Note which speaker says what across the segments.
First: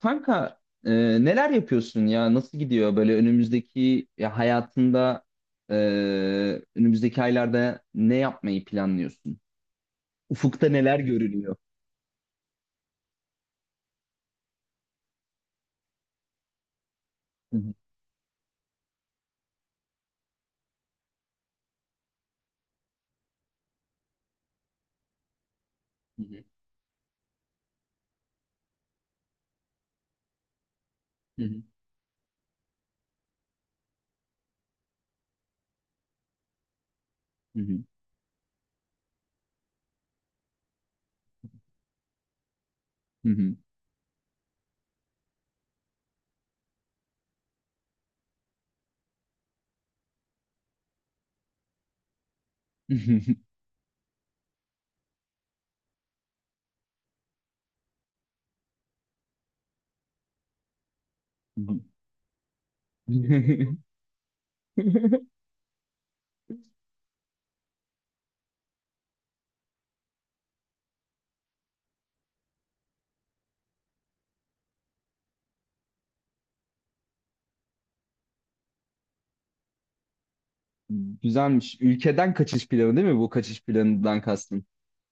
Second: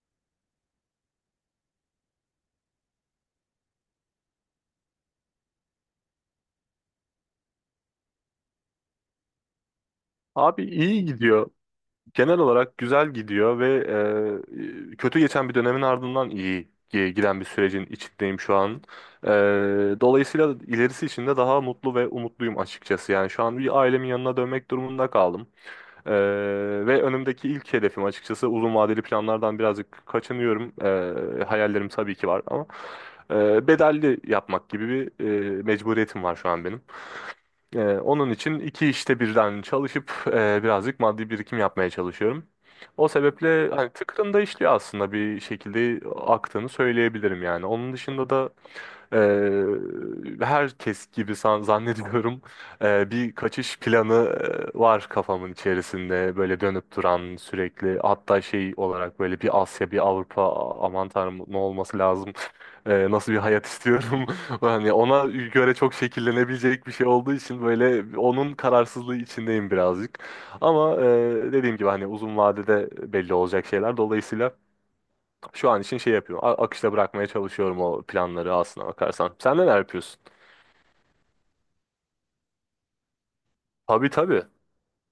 Speaker 1: Kanka neler yapıyorsun ya? Nasıl gidiyor böyle önümüzdeki ya hayatında e, önümüzdeki aylarda ne yapmayı planlıyorsun?
Speaker 2: Abi
Speaker 1: Ufukta neler
Speaker 2: iyi gidiyor.
Speaker 1: görünüyor?
Speaker 2: Genel olarak güzel gidiyor ve kötü geçen bir dönemin ardından giden bir
Speaker 1: Hı
Speaker 2: sürecin içindeyim şu an. E, Dolayısıyla ilerisi için de daha mutlu ve umutluyum açıkçası. Yani şu an bir ailemin yanına dönmek durumunda kaldım. E,
Speaker 1: hı,
Speaker 2: Ve önümdeki ilk hedefim açıkçası, uzun vadeli planlardan birazcık kaçınıyorum.
Speaker 1: hı hı,
Speaker 2: Hayallerim tabii ki var ama bedelli yapmak gibi bir mecburiyetim var şu an benim.
Speaker 1: hı hı,
Speaker 2: Onun için iki işte birden çalışıp birazcık maddi birikim yapmaya çalışıyorum. O
Speaker 1: hı hı,
Speaker 2: sebeple hani tıkırında işliyor, aslında bir şekilde aktığını söyleyebilirim yani. Onun dışında da ee, herkes gibi zannediyorum bir kaçış planı var kafamın içerisinde böyle dönüp duran sürekli, hatta şey olarak böyle bir Asya bir Avrupa aman tanrım ne
Speaker 1: hı hı,
Speaker 2: olması lazım. Nasıl bir hayat istiyorum hani ona göre çok şekillenebilecek bir şey olduğu için böyle onun kararsızlığı içindeyim birazcık, ama dediğim gibi hani uzun vadede belli olacak şeyler, dolayısıyla şu an için şey yapıyorum. Akışta bırakmaya çalışıyorum o planları, aslına bakarsan. Sen neler yapıyorsun?
Speaker 1: güzelmiş. Ülkeden kaçış planı değil mi? Bu kaçış
Speaker 2: Tabii,
Speaker 1: planından
Speaker 2: tabii.
Speaker 1: kastın.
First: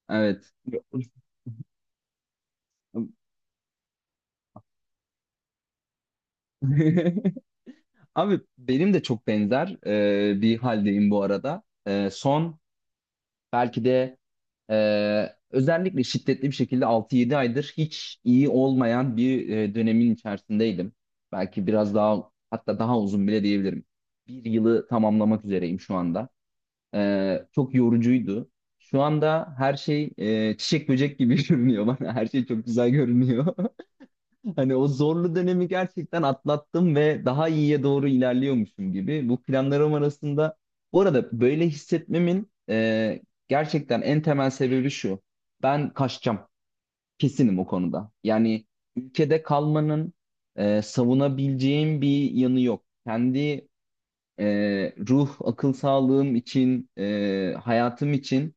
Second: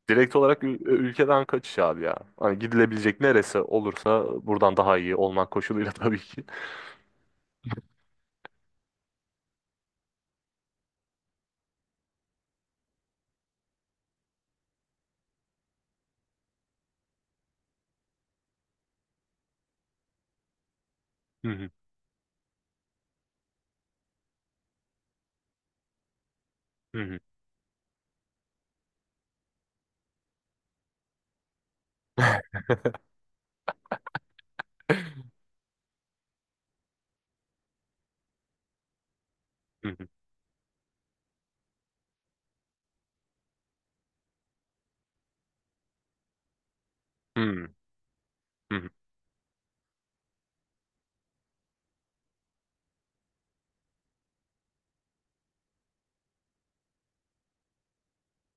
Speaker 2: Direkt
Speaker 1: Evet.
Speaker 2: olarak ülkeden kaçış abi ya. Hani gidilebilecek neresi olursa buradan daha iyi olmak koşuluyla tabii ki.
Speaker 1: Abi benim de çok benzer bir haldeyim bu arada. Son belki de özellikle şiddetli bir şekilde 6-7 aydır hiç iyi olmayan bir dönemin içerisindeydim.
Speaker 2: Hı
Speaker 1: Belki
Speaker 2: hı,
Speaker 1: biraz daha hatta daha uzun bile diyebilirim. Bir yılı tamamlamak üzereyim şu anda.
Speaker 2: hı hı.
Speaker 1: Çok yorucuydu. Şu anda her şey çiçek böcek gibi görünüyor bana. Her şey çok güzel görünüyor. Hani o zorlu dönemi gerçekten atlattım ve daha iyiye doğru ilerliyormuşum gibi. Bu
Speaker 2: Hı
Speaker 1: planlarım
Speaker 2: hı,
Speaker 1: arasında bu arada böyle hissetmemin gerçekten en temel sebebi şu. Ben kaçacağım.
Speaker 2: hı
Speaker 1: Kesinim o
Speaker 2: hı,
Speaker 1: konuda. Yani
Speaker 2: hı
Speaker 1: ülkede kalmanın savunabileceğim bir yanı yok. Kendi e, ruh, akıl sağlığım için, hayatım için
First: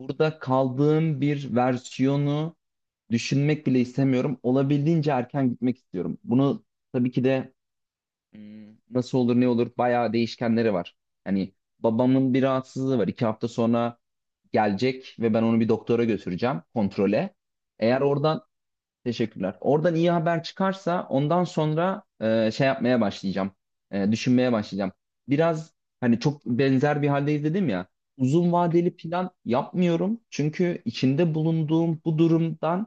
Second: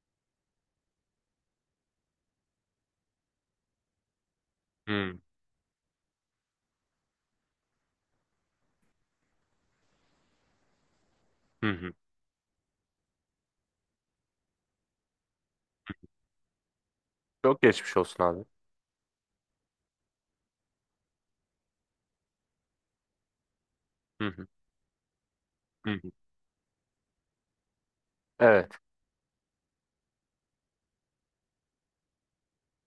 Speaker 1: burada kaldığım bir versiyonu düşünmek bile istemiyorum. Olabildiğince
Speaker 2: hı,
Speaker 1: erken gitmek istiyorum. Bunu tabii ki de nasıl olur ne olur bayağı değişkenleri var. Hani
Speaker 2: hı. Hı.
Speaker 1: babamın bir rahatsızlığı var. İki hafta sonra gelecek ve ben onu bir doktora götüreceğim kontrole.
Speaker 2: Çok geçmiş
Speaker 1: Eğer
Speaker 2: olsun
Speaker 1: oradan
Speaker 2: abi.
Speaker 1: teşekkürler. Oradan iyi haber çıkarsa ondan sonra şey yapmaya başlayacağım.
Speaker 2: Hı hı,
Speaker 1: Düşünmeye başlayacağım. Biraz
Speaker 2: hı hı.
Speaker 1: hani çok benzer bir haldeyiz dedim ya. Uzun
Speaker 2: Evet,
Speaker 1: vadeli plan yapmıyorum. Çünkü içinde bulunduğum bu durumdan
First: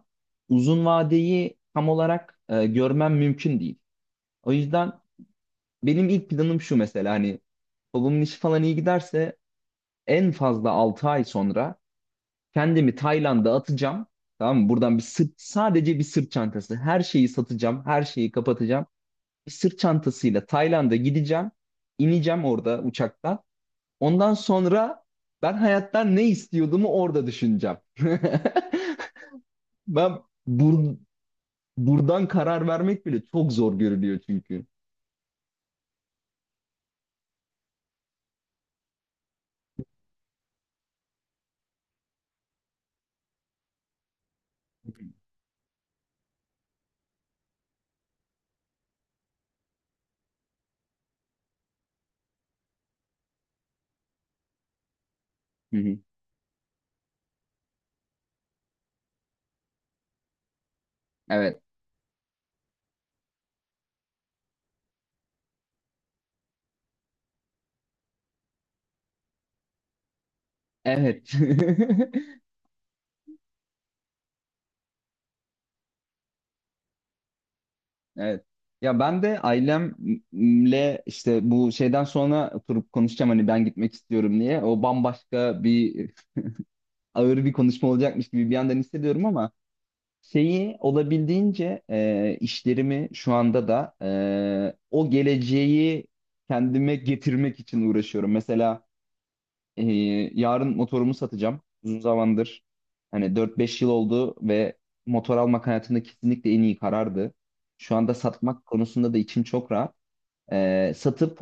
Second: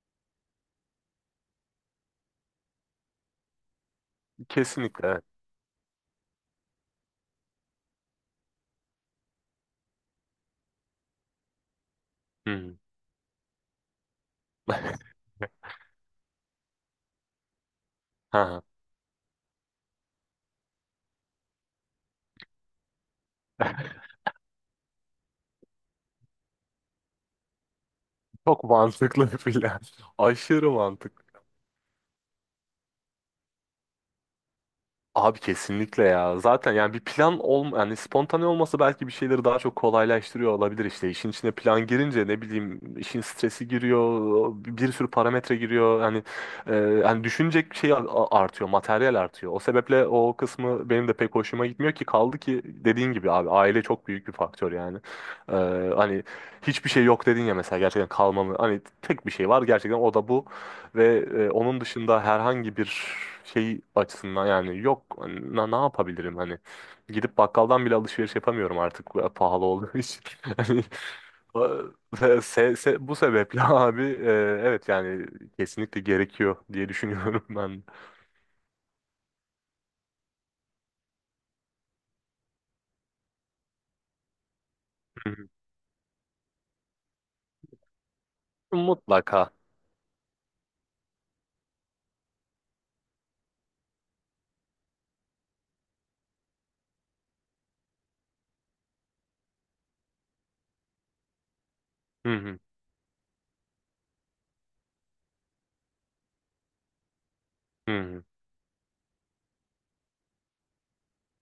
Speaker 1: uzun vadeyi tam olarak görmem mümkün değil. O yüzden
Speaker 2: kesinlikle evet.
Speaker 1: benim ilk planım şu mesela hani babamın işi falan iyi giderse en fazla 6 ay sonra
Speaker 2: Hı hı.
Speaker 1: kendimi Tayland'a atacağım. Tamam mı? Buradan bir sırt, sadece bir sırt çantası. Her şeyi satacağım, her şeyi
Speaker 2: Ha.
Speaker 1: kapatacağım. Bir sırt çantasıyla Tayland'a gideceğim. İneceğim orada uçaktan.
Speaker 2: Ha.
Speaker 1: Ondan sonra ben hayattan ne istiyordumu orada düşüneceğim.
Speaker 2: Çok mantıklı bir plan.
Speaker 1: Ben
Speaker 2: Aşırı
Speaker 1: bur-
Speaker 2: mantıklı.
Speaker 1: Buradan karar vermek bile çok zor görünüyor çünkü.
Speaker 2: Abi kesinlikle ya. Zaten yani bir plan yani spontane olması belki bir şeyleri daha çok kolaylaştırıyor olabilir işte. İşin içine plan girince ne bileyim işin stresi giriyor, bir sürü parametre giriyor. Yani yani düşünecek şey artıyor, materyal artıyor. O sebeple o kısmı benim de pek hoşuma gitmiyor ki, kaldı ki dediğin gibi abi aile çok büyük bir faktör yani. E,
Speaker 1: Hı hı.
Speaker 2: Hani hiçbir şey yok dedin ya mesela, gerçekten kalmamı. Hani tek bir şey var gerçekten, o da bu. Ve
Speaker 1: Evet.
Speaker 2: onun dışında herhangi bir şey açısından yani yok hani, ne yapabilirim hani, gidip bakkaldan bile alışveriş yapamıyorum artık pahalı olduğu için. Hani,
Speaker 1: Evet.
Speaker 2: bu sebeple abi evet yani kesinlikle gerekiyor diye düşünüyorum ben.
Speaker 1: Evet. Ya ben de ailemle işte bu şeyden sonra oturup konuşacağım hani ben gitmek istiyorum diye. O
Speaker 2: Hı hı.
Speaker 1: bambaşka bir ağır bir konuşma olacakmış gibi bir yandan hissediyorum ama
Speaker 2: Mutlaka.
Speaker 1: şeyi olabildiğince işlerimi şu anda da o geleceği kendime getirmek için uğraşıyorum. Mesela e, yarın motorumu satacağım. Uzun
Speaker 2: Hı hı,
Speaker 1: zamandır hani 4-5 yıl oldu ve motor almak hayatımda kesinlikle en iyi karardı.
Speaker 2: hı
Speaker 1: Şu anda
Speaker 2: hı,
Speaker 1: satmak konusunda da içim çok rahat, satıp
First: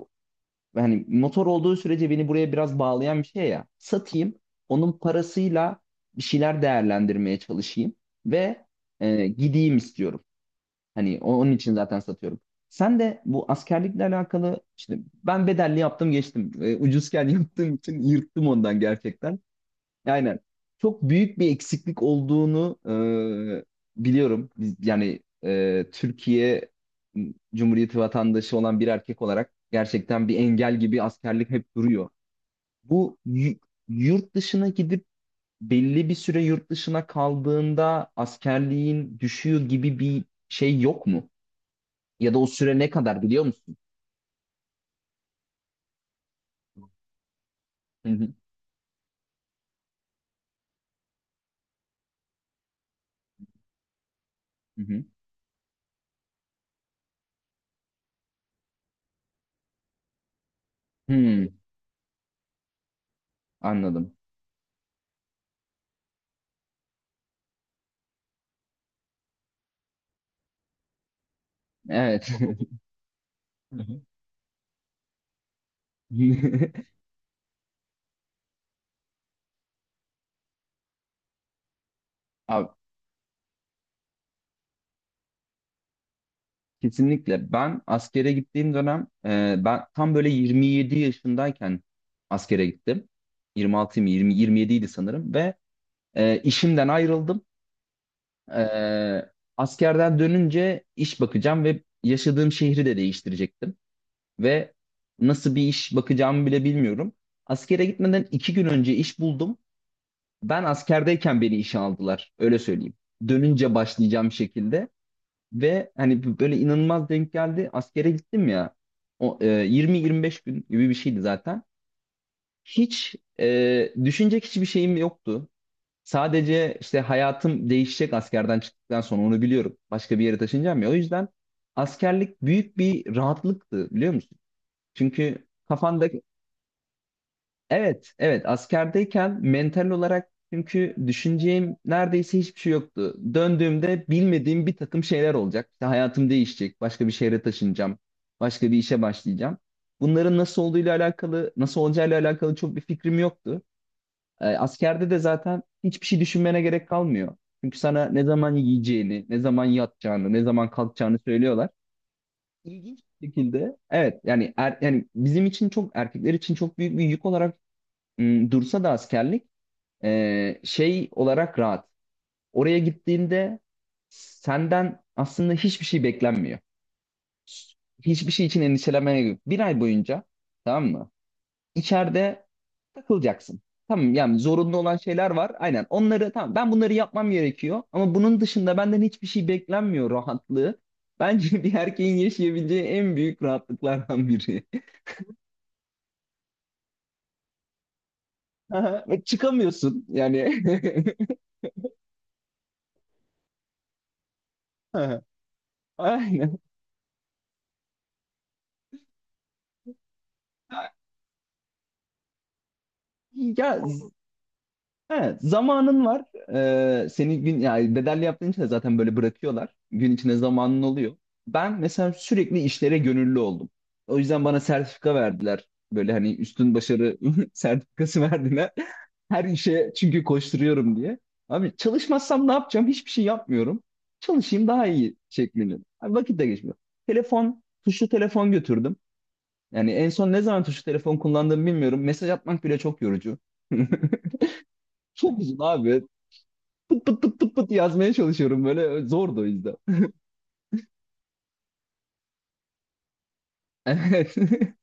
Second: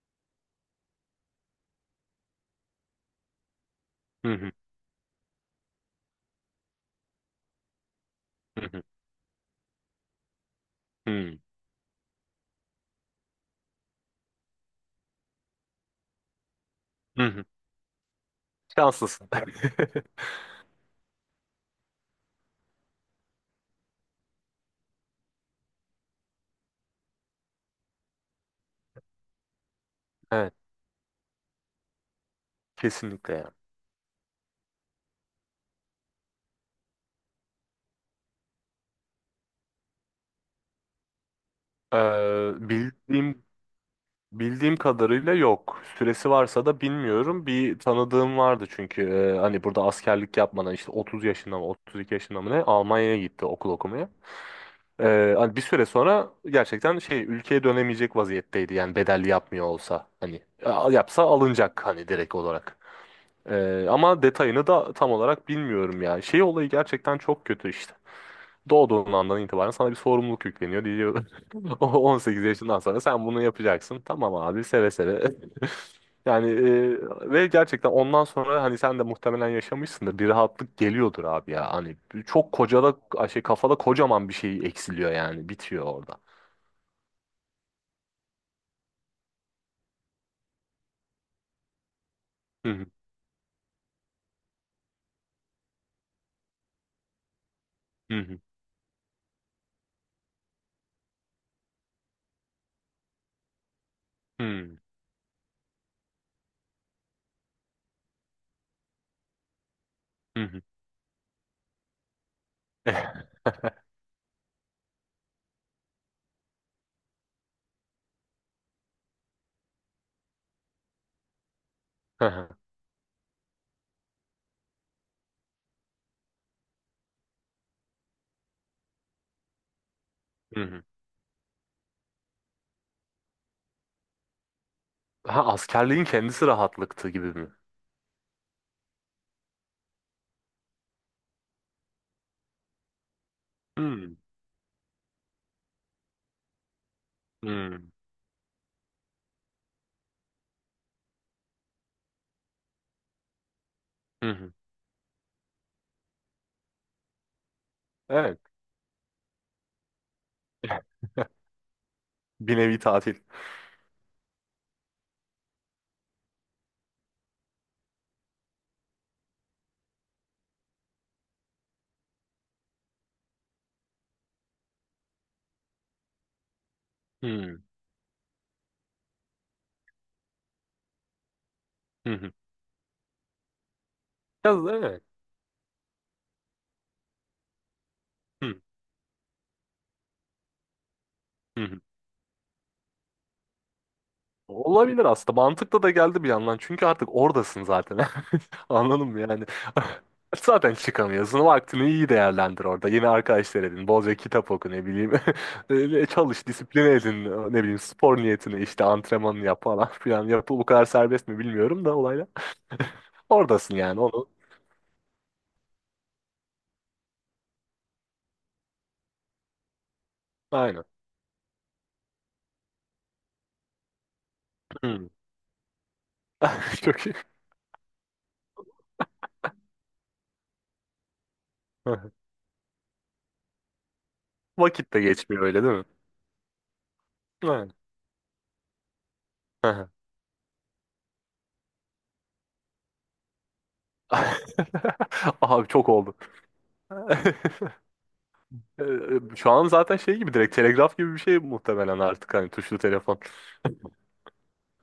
Speaker 1: hani motor olduğu sürece beni buraya biraz bağlayan bir şey ya.
Speaker 2: hı
Speaker 1: Satayım,
Speaker 2: hı,
Speaker 1: onun parasıyla bir şeyler değerlendirmeye çalışayım ve
Speaker 2: hı
Speaker 1: gideyim istiyorum. Hani
Speaker 2: hı,
Speaker 1: onun için zaten satıyorum. Sen de bu askerlikle alakalı işte ben bedelli yaptım geçtim.
Speaker 2: hı
Speaker 1: Ucuzken
Speaker 2: hı.
Speaker 1: yaptığım için yırttım ondan
Speaker 2: Şanslısın.
Speaker 1: gerçekten. Aynen. Çok büyük bir eksiklik olduğunu biliyorum. Biz, yani Türkiye Cumhuriyeti vatandaşı olan bir erkek olarak gerçekten bir
Speaker 2: Evet,
Speaker 1: engel gibi askerlik hep duruyor. Bu
Speaker 2: kesinlikle yani.
Speaker 1: y- Yurt dışına gidip belli bir süre yurt dışına kaldığında askerliğin düşüyor gibi bir şey yok mu? Ya da o
Speaker 2: Ee,
Speaker 1: süre ne kadar biliyor
Speaker 2: bildiğim
Speaker 1: musun?
Speaker 2: Bildiğim kadarıyla yok. Süresi varsa da bilmiyorum. Bir
Speaker 1: Hı hı.
Speaker 2: tanıdığım vardı çünkü hani burada askerlik yapmadan işte 30 yaşında mı 32 yaşında mı ne, Almanya'ya gitti okul okumaya.
Speaker 1: Hı hı.
Speaker 2: Hani bir süre sonra gerçekten şey, ülkeye dönemeyecek vaziyetteydi yani, bedelli yapmıyor olsa hani yapsa
Speaker 1: Hmm,
Speaker 2: alınacak hani, direkt olarak.
Speaker 1: anladım.
Speaker 2: Ama detayını da tam olarak bilmiyorum ya. Şey olayı gerçekten çok kötü işte. Doğduğun andan itibaren sana bir sorumluluk yükleniyor diyor. O
Speaker 1: Evet.
Speaker 2: 18 yaşından sonra sen bunu yapacaksın. Tamam abi, seve seve. Yani ve gerçekten ondan sonra hani sen de muhtemelen yaşamışsındır. Bir rahatlık geliyordur abi ya. Hani çok
Speaker 1: Abi,
Speaker 2: kocada şey, kafada kocaman bir şey eksiliyor, yani bitiyor orada.
Speaker 1: kesinlikle. Ben askere gittiğim dönem ben tam böyle 27 yaşındayken askere
Speaker 2: Hı hı,
Speaker 1: gittim. 26 mı 20 27 idi sanırım ve işimden ayrıldım.
Speaker 2: hı
Speaker 1: E, askerden dönünce iş bakacağım ve yaşadığım şehri de değiştirecektim ve
Speaker 2: hı,
Speaker 1: nasıl bir iş bakacağımı bile bilmiyorum. Askere gitmeden iki gün önce iş buldum.
Speaker 2: hı hı. Hı.
Speaker 1: Ben askerdeyken beni işe aldılar. Öyle söyleyeyim. Dönünce başlayacağım şekilde. Ve hani böyle inanılmaz denk geldi. Askere gittim ya. O 20-25 gün gibi bir şeydi zaten.
Speaker 2: Hı hı,
Speaker 1: Hiç düşünecek hiçbir şeyim yoktu. Sadece işte hayatım değişecek askerden çıktıktan sonra onu biliyorum. Başka bir yere
Speaker 2: hı
Speaker 1: taşınacağım
Speaker 2: hı.
Speaker 1: ya. O yüzden askerlik büyük bir rahatlıktı biliyor musun?
Speaker 2: Ha,
Speaker 1: Çünkü
Speaker 2: askerliğin
Speaker 1: kafanda
Speaker 2: kendisi rahatlıktı gibi mi?
Speaker 1: evet, evet. Askerdeyken mental olarak çünkü düşüneceğim neredeyse hiçbir şey yoktu. Döndüğümde
Speaker 2: Hı
Speaker 1: bilmediğim bir takım şeyler olacak. İşte hayatım değişecek. Başka bir şehre
Speaker 2: hı,
Speaker 1: taşınacağım. Başka bir işe başlayacağım. Bunların nasıl olduğuyla alakalı, nasıl olacağıyla alakalı çok bir fikrim yoktu.
Speaker 2: hı. Hı.
Speaker 1: Askerde de zaten hiçbir şey düşünmene gerek kalmıyor. Çünkü sana ne
Speaker 2: Evet.
Speaker 1: zaman yiyeceğini, ne zaman yatacağını, ne zaman kalkacağını söylüyorlar.
Speaker 2: Bir nevi
Speaker 1: İlginç
Speaker 2: tatil.
Speaker 1: bir şekilde evet yani yani bizim için çok erkekler için çok büyük bir yük olarak dursa da askerlik şey olarak rahat. Oraya gittiğinde senden aslında hiçbir şey beklenmiyor.
Speaker 2: Hı
Speaker 1: Hiçbir şey için endişelenmene gerek yok. Bir ay boyunca tamam mı?
Speaker 2: hı, hı.
Speaker 1: İçeride takılacaksın. Tamam yani
Speaker 2: Ya,
Speaker 1: zorunlu olan
Speaker 2: evet.
Speaker 1: şeyler var. Aynen onları tamam ben bunları yapmam gerekiyor. Ama bunun
Speaker 2: Hı
Speaker 1: dışında benden hiçbir şey beklenmiyor rahatlığı.
Speaker 2: hı.
Speaker 1: Bence bir
Speaker 2: Hı.
Speaker 1: erkeğin yaşayabileceği en büyük rahatlıklardan biri.
Speaker 2: Olabilir aslında. Mantıklı da geldi bir yandan. Çünkü artık oradasın zaten.
Speaker 1: Aha,
Speaker 2: Anladın mı
Speaker 1: ve
Speaker 2: yani?
Speaker 1: çıkamıyorsun yani.
Speaker 2: Zaten çıkamıyorsun. Vaktini iyi değerlendir orada. Yeni arkadaşlar edin. Bolca kitap oku, ne bileyim.
Speaker 1: Aha,
Speaker 2: Öyle çalış,
Speaker 1: aynen.
Speaker 2: disipline edin. Ne bileyim spor niyetine işte, antrenmanını yap falan filan. Yapı bu kadar serbest mi bilmiyorum da olayla. Oradasın
Speaker 1: Ya
Speaker 2: yani
Speaker 1: z-
Speaker 2: onu.
Speaker 1: evet, zamanın var. Seni gün yani bedelli yaptığın için de zaten böyle bırakıyorlar. Gün içinde zamanın
Speaker 2: Aynen.
Speaker 1: oluyor. Ben mesela sürekli işlere gönüllü oldum. O yüzden bana
Speaker 2: Hı.
Speaker 1: sertifika verdiler. Böyle hani üstün
Speaker 2: Çok iyi.
Speaker 1: başarı sertifikası verdiler. Her işe çünkü koşturuyorum diye. Abi çalışmazsam ne yapacağım? Hiçbir şey yapmıyorum. Çalışayım daha
Speaker 2: Vakit de
Speaker 1: iyi
Speaker 2: geçmiyor öyle
Speaker 1: şeklinde.
Speaker 2: değil mi?
Speaker 1: Abi vakit de geçmiyor. Telefon,
Speaker 2: Aynen.
Speaker 1: tuşlu telefon götürdüm. Yani en son ne zaman tuşlu telefon kullandığımı bilmiyorum. Mesaj atmak bile çok yorucu. Çok uzun
Speaker 2: Abi çok
Speaker 1: abi.
Speaker 2: oldu.
Speaker 1: Pıt pıt pıt pıt pıt yazmaya çalışıyorum
Speaker 2: Ee,
Speaker 1: böyle. Zordu o
Speaker 2: Şu an
Speaker 1: yüzden.
Speaker 2: zaten şey gibi direkt telegraf gibi bir şey muhtemelen artık, hani tuşlu telefon.
Speaker 1: Evet.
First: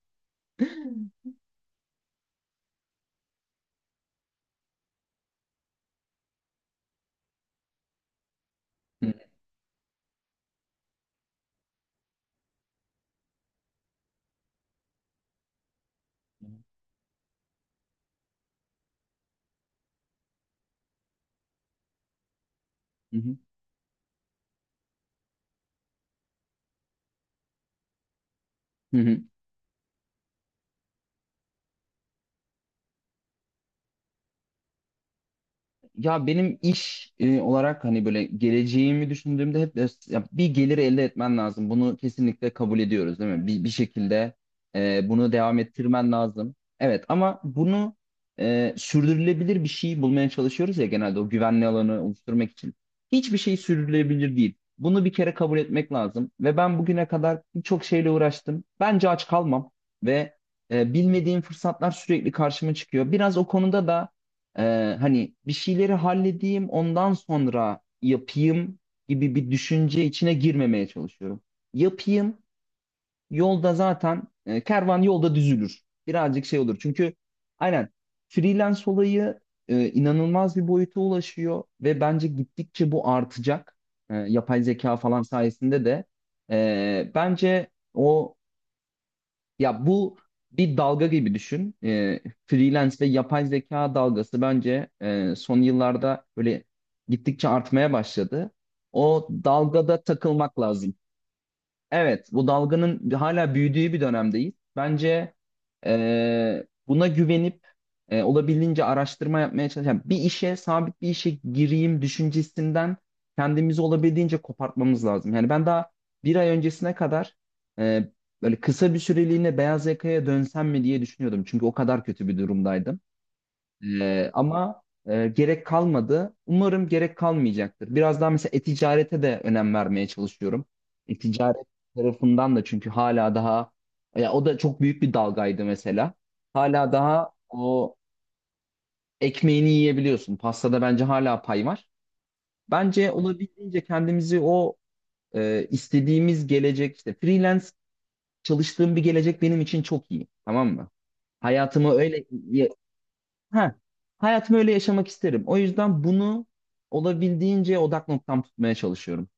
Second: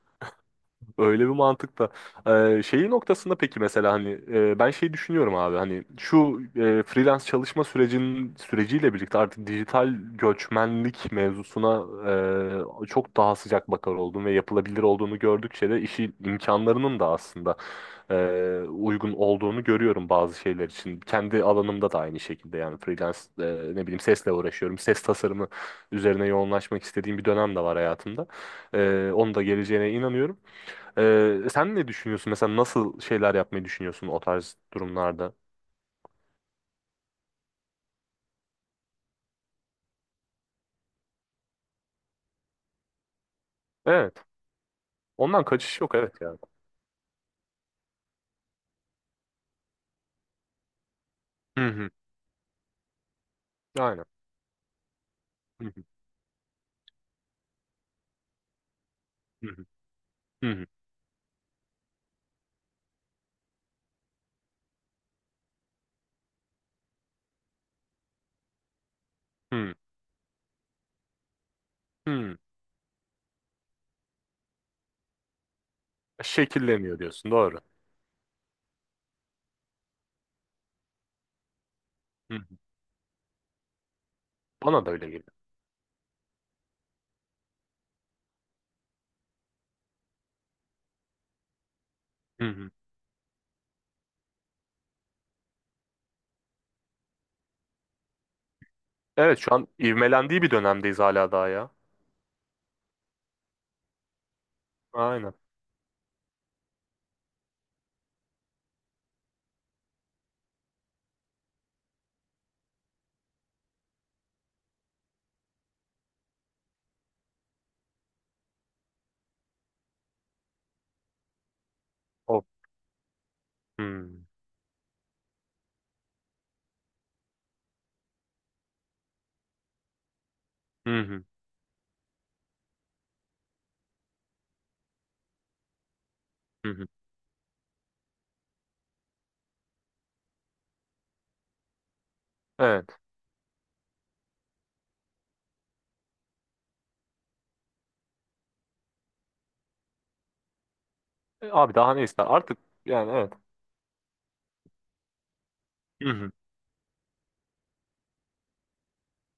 Speaker 2: Öyle bir mantıkta. Şeyi noktasında peki, mesela hani ben şey düşünüyorum abi, hani şu freelance çalışma sürecinin süreciyle
Speaker 1: Hı
Speaker 2: birlikte artık dijital göçmenlik mevzusuna çok daha sıcak bakar oldum ve yapılabilir olduğunu gördükçe de işi imkanlarının da aslında e, uygun olduğunu görüyorum bazı şeyler için. Kendi alanımda da aynı şekilde yani, freelance,
Speaker 1: hı.
Speaker 2: ne bileyim sesle uğraşıyorum. Ses tasarımı üzerine yoğunlaşmak istediğim bir dönem de var hayatımda.
Speaker 1: Hı hı.
Speaker 2: Onun da geleceğine inanıyorum. Sen ne düşünüyorsun? Mesela nasıl şeyler yapmayı düşünüyorsun o tarz durumlarda?
Speaker 1: Ya benim iş olarak hani böyle geleceğimi düşündüğümde ya bir gelir elde etmen lazım. Bunu kesinlikle kabul ediyoruz değil mi? Bir, bir
Speaker 2: Evet.
Speaker 1: şekilde bunu
Speaker 2: Ondan
Speaker 1: devam
Speaker 2: kaçış yok,
Speaker 1: ettirmen
Speaker 2: evet yani.
Speaker 1: lazım. Evet ama bunu sürdürülebilir bir şey bulmaya çalışıyoruz ya genelde o güvenli
Speaker 2: Hı hı.
Speaker 1: alanı oluşturmak için. Hiçbir şey
Speaker 2: Aynen.
Speaker 1: sürdürülebilir değil. Bunu bir kere kabul
Speaker 2: Hı hı.
Speaker 1: etmek lazım. Ve ben bugüne kadar birçok şeyle uğraştım. Bence aç
Speaker 2: Hı hı.
Speaker 1: kalmam ve bilmediğim fırsatlar sürekli karşıma çıkıyor. Biraz o konuda da hani bir şeyleri halledeyim ondan sonra yapayım gibi bir
Speaker 2: Hı hı.
Speaker 1: düşünce içine girmemeye çalışıyorum.
Speaker 2: Hı.
Speaker 1: Yapayım yolda zaten kervan yolda düzülür. Birazcık şey olur
Speaker 2: Şekilleniyor
Speaker 1: çünkü
Speaker 2: diyorsun. Doğru.
Speaker 1: aynen freelance olayı inanılmaz bir boyuta ulaşıyor ve bence
Speaker 2: Hı hı.
Speaker 1: gittikçe bu artacak. Yapay
Speaker 2: Bana da
Speaker 1: zeka
Speaker 2: öyle
Speaker 1: falan
Speaker 2: geliyor.
Speaker 1: sayesinde de bence o ya bu bir dalga gibi düşün.
Speaker 2: Hı hı.
Speaker 1: Freelance ve yapay zeka dalgası bence son yıllarda böyle gittikçe artmaya başladı. O
Speaker 2: Evet, şu an
Speaker 1: dalgada
Speaker 2: ivmelendiği bir
Speaker 1: takılmak lazım.
Speaker 2: dönemdeyiz hala daha ya.
Speaker 1: Evet, bu dalganın hala büyüdüğü bir dönemdeyiz.
Speaker 2: Aynen.
Speaker 1: Bence buna güvenip olabildiğince araştırma yapmaya çalışan bir işe, sabit bir işe gireyim düşüncesinden kendimizi olabildiğince kopartmamız lazım. Yani ben daha bir ay öncesine kadar e, böyle kısa bir süreliğine beyaz yakaya dönsem mi diye düşünüyordum. Çünkü o kadar kötü bir
Speaker 2: O.
Speaker 1: durumdaydım.
Speaker 2: Hı.
Speaker 1: Ama gerek kalmadı. Umarım gerek kalmayacaktır. Biraz daha mesela e-ticarete de önem vermeye çalışıyorum.
Speaker 2: Hı hı.
Speaker 1: E-ticaret tarafından da çünkü hala daha ya o da çok büyük bir dalgaydı mesela.
Speaker 2: Hı hı.
Speaker 1: Hala daha o ekmeğini yiyebiliyorsun. Pastada bence hala pay var.
Speaker 2: Evet.
Speaker 1: Bence olabildiğince kendimizi o istediğimiz gelecek işte freelance çalıştığım bir gelecek benim için çok iyi. Tamam mı?
Speaker 2: Abi
Speaker 1: Hayatımı
Speaker 2: daha ne
Speaker 1: öyle
Speaker 2: ister? Artık yani, evet.
Speaker 1: ha, hayatımı öyle yaşamak isterim. O yüzden
Speaker 2: Hı hı.
Speaker 1: bunu olabildiğince odak noktam tutmaya çalışıyorum.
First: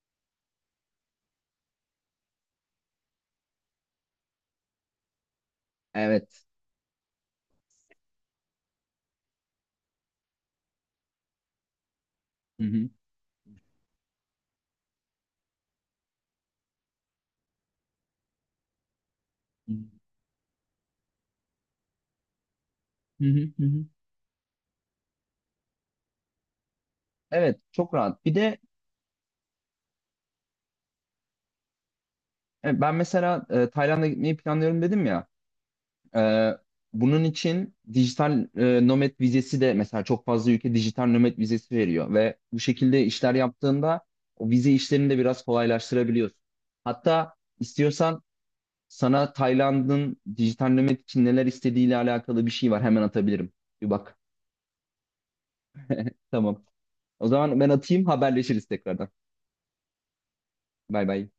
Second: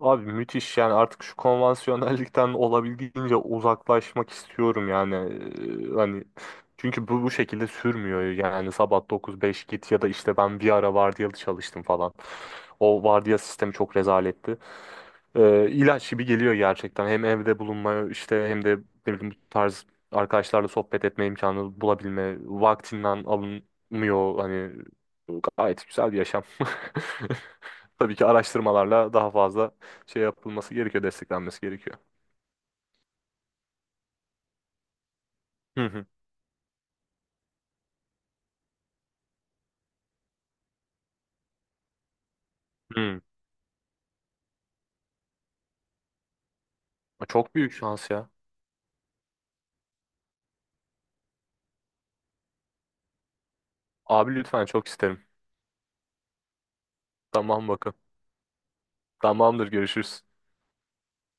Speaker 2: Abi müthiş, yani artık şu konvansiyonellikten olabildiğince uzaklaşmak istiyorum yani. Hani
Speaker 1: Evet.
Speaker 2: çünkü bu şekilde sürmüyor yani, sabah 9-5 git, ya da işte ben bir ara vardiyalı çalıştım falan.
Speaker 1: Hı hı.
Speaker 2: O vardiya sistemi çok rezaletti. İlaç gibi geliyor gerçekten, hem evde bulunmaya işte, hem de ne bileyim bu
Speaker 1: Hı
Speaker 2: tarz arkadaşlarla sohbet etme imkanı bulabilme
Speaker 1: hı
Speaker 2: vaktinden
Speaker 1: hı. Hı.
Speaker 2: alınmıyor hani, gayet güzel bir yaşam.
Speaker 1: Evet, çok
Speaker 2: Tabii
Speaker 1: rahat.
Speaker 2: ki
Speaker 1: Bir de
Speaker 2: araştırmalarla daha fazla şey yapılması gerekiyor, desteklenmesi gerekiyor.
Speaker 1: ben mesela Tayland'a gitmeyi planlıyorum dedim ya.
Speaker 2: Hı hı.
Speaker 1: E, bunun için dijital nomad vizesi de mesela çok fazla ülke dijital nomad vizesi veriyor ve bu şekilde
Speaker 2: Hı.
Speaker 1: işler yaptığında o vize işlerini de biraz kolaylaştırabiliyorsun. Hatta
Speaker 2: Çok büyük şans
Speaker 1: istiyorsan
Speaker 2: ya.
Speaker 1: sana Tayland'ın dijitallemek için neler istediğiyle alakalı bir şey var. Hemen atabilirim. Bir bak.
Speaker 2: Abi lütfen, çok isterim.
Speaker 1: Tamam. O zaman
Speaker 2: Tamam
Speaker 1: ben
Speaker 2: bakın.
Speaker 1: atayım haberleşiriz tekrardan.
Speaker 2: Tamamdır, görüşürüz.
Speaker 1: Bay bay.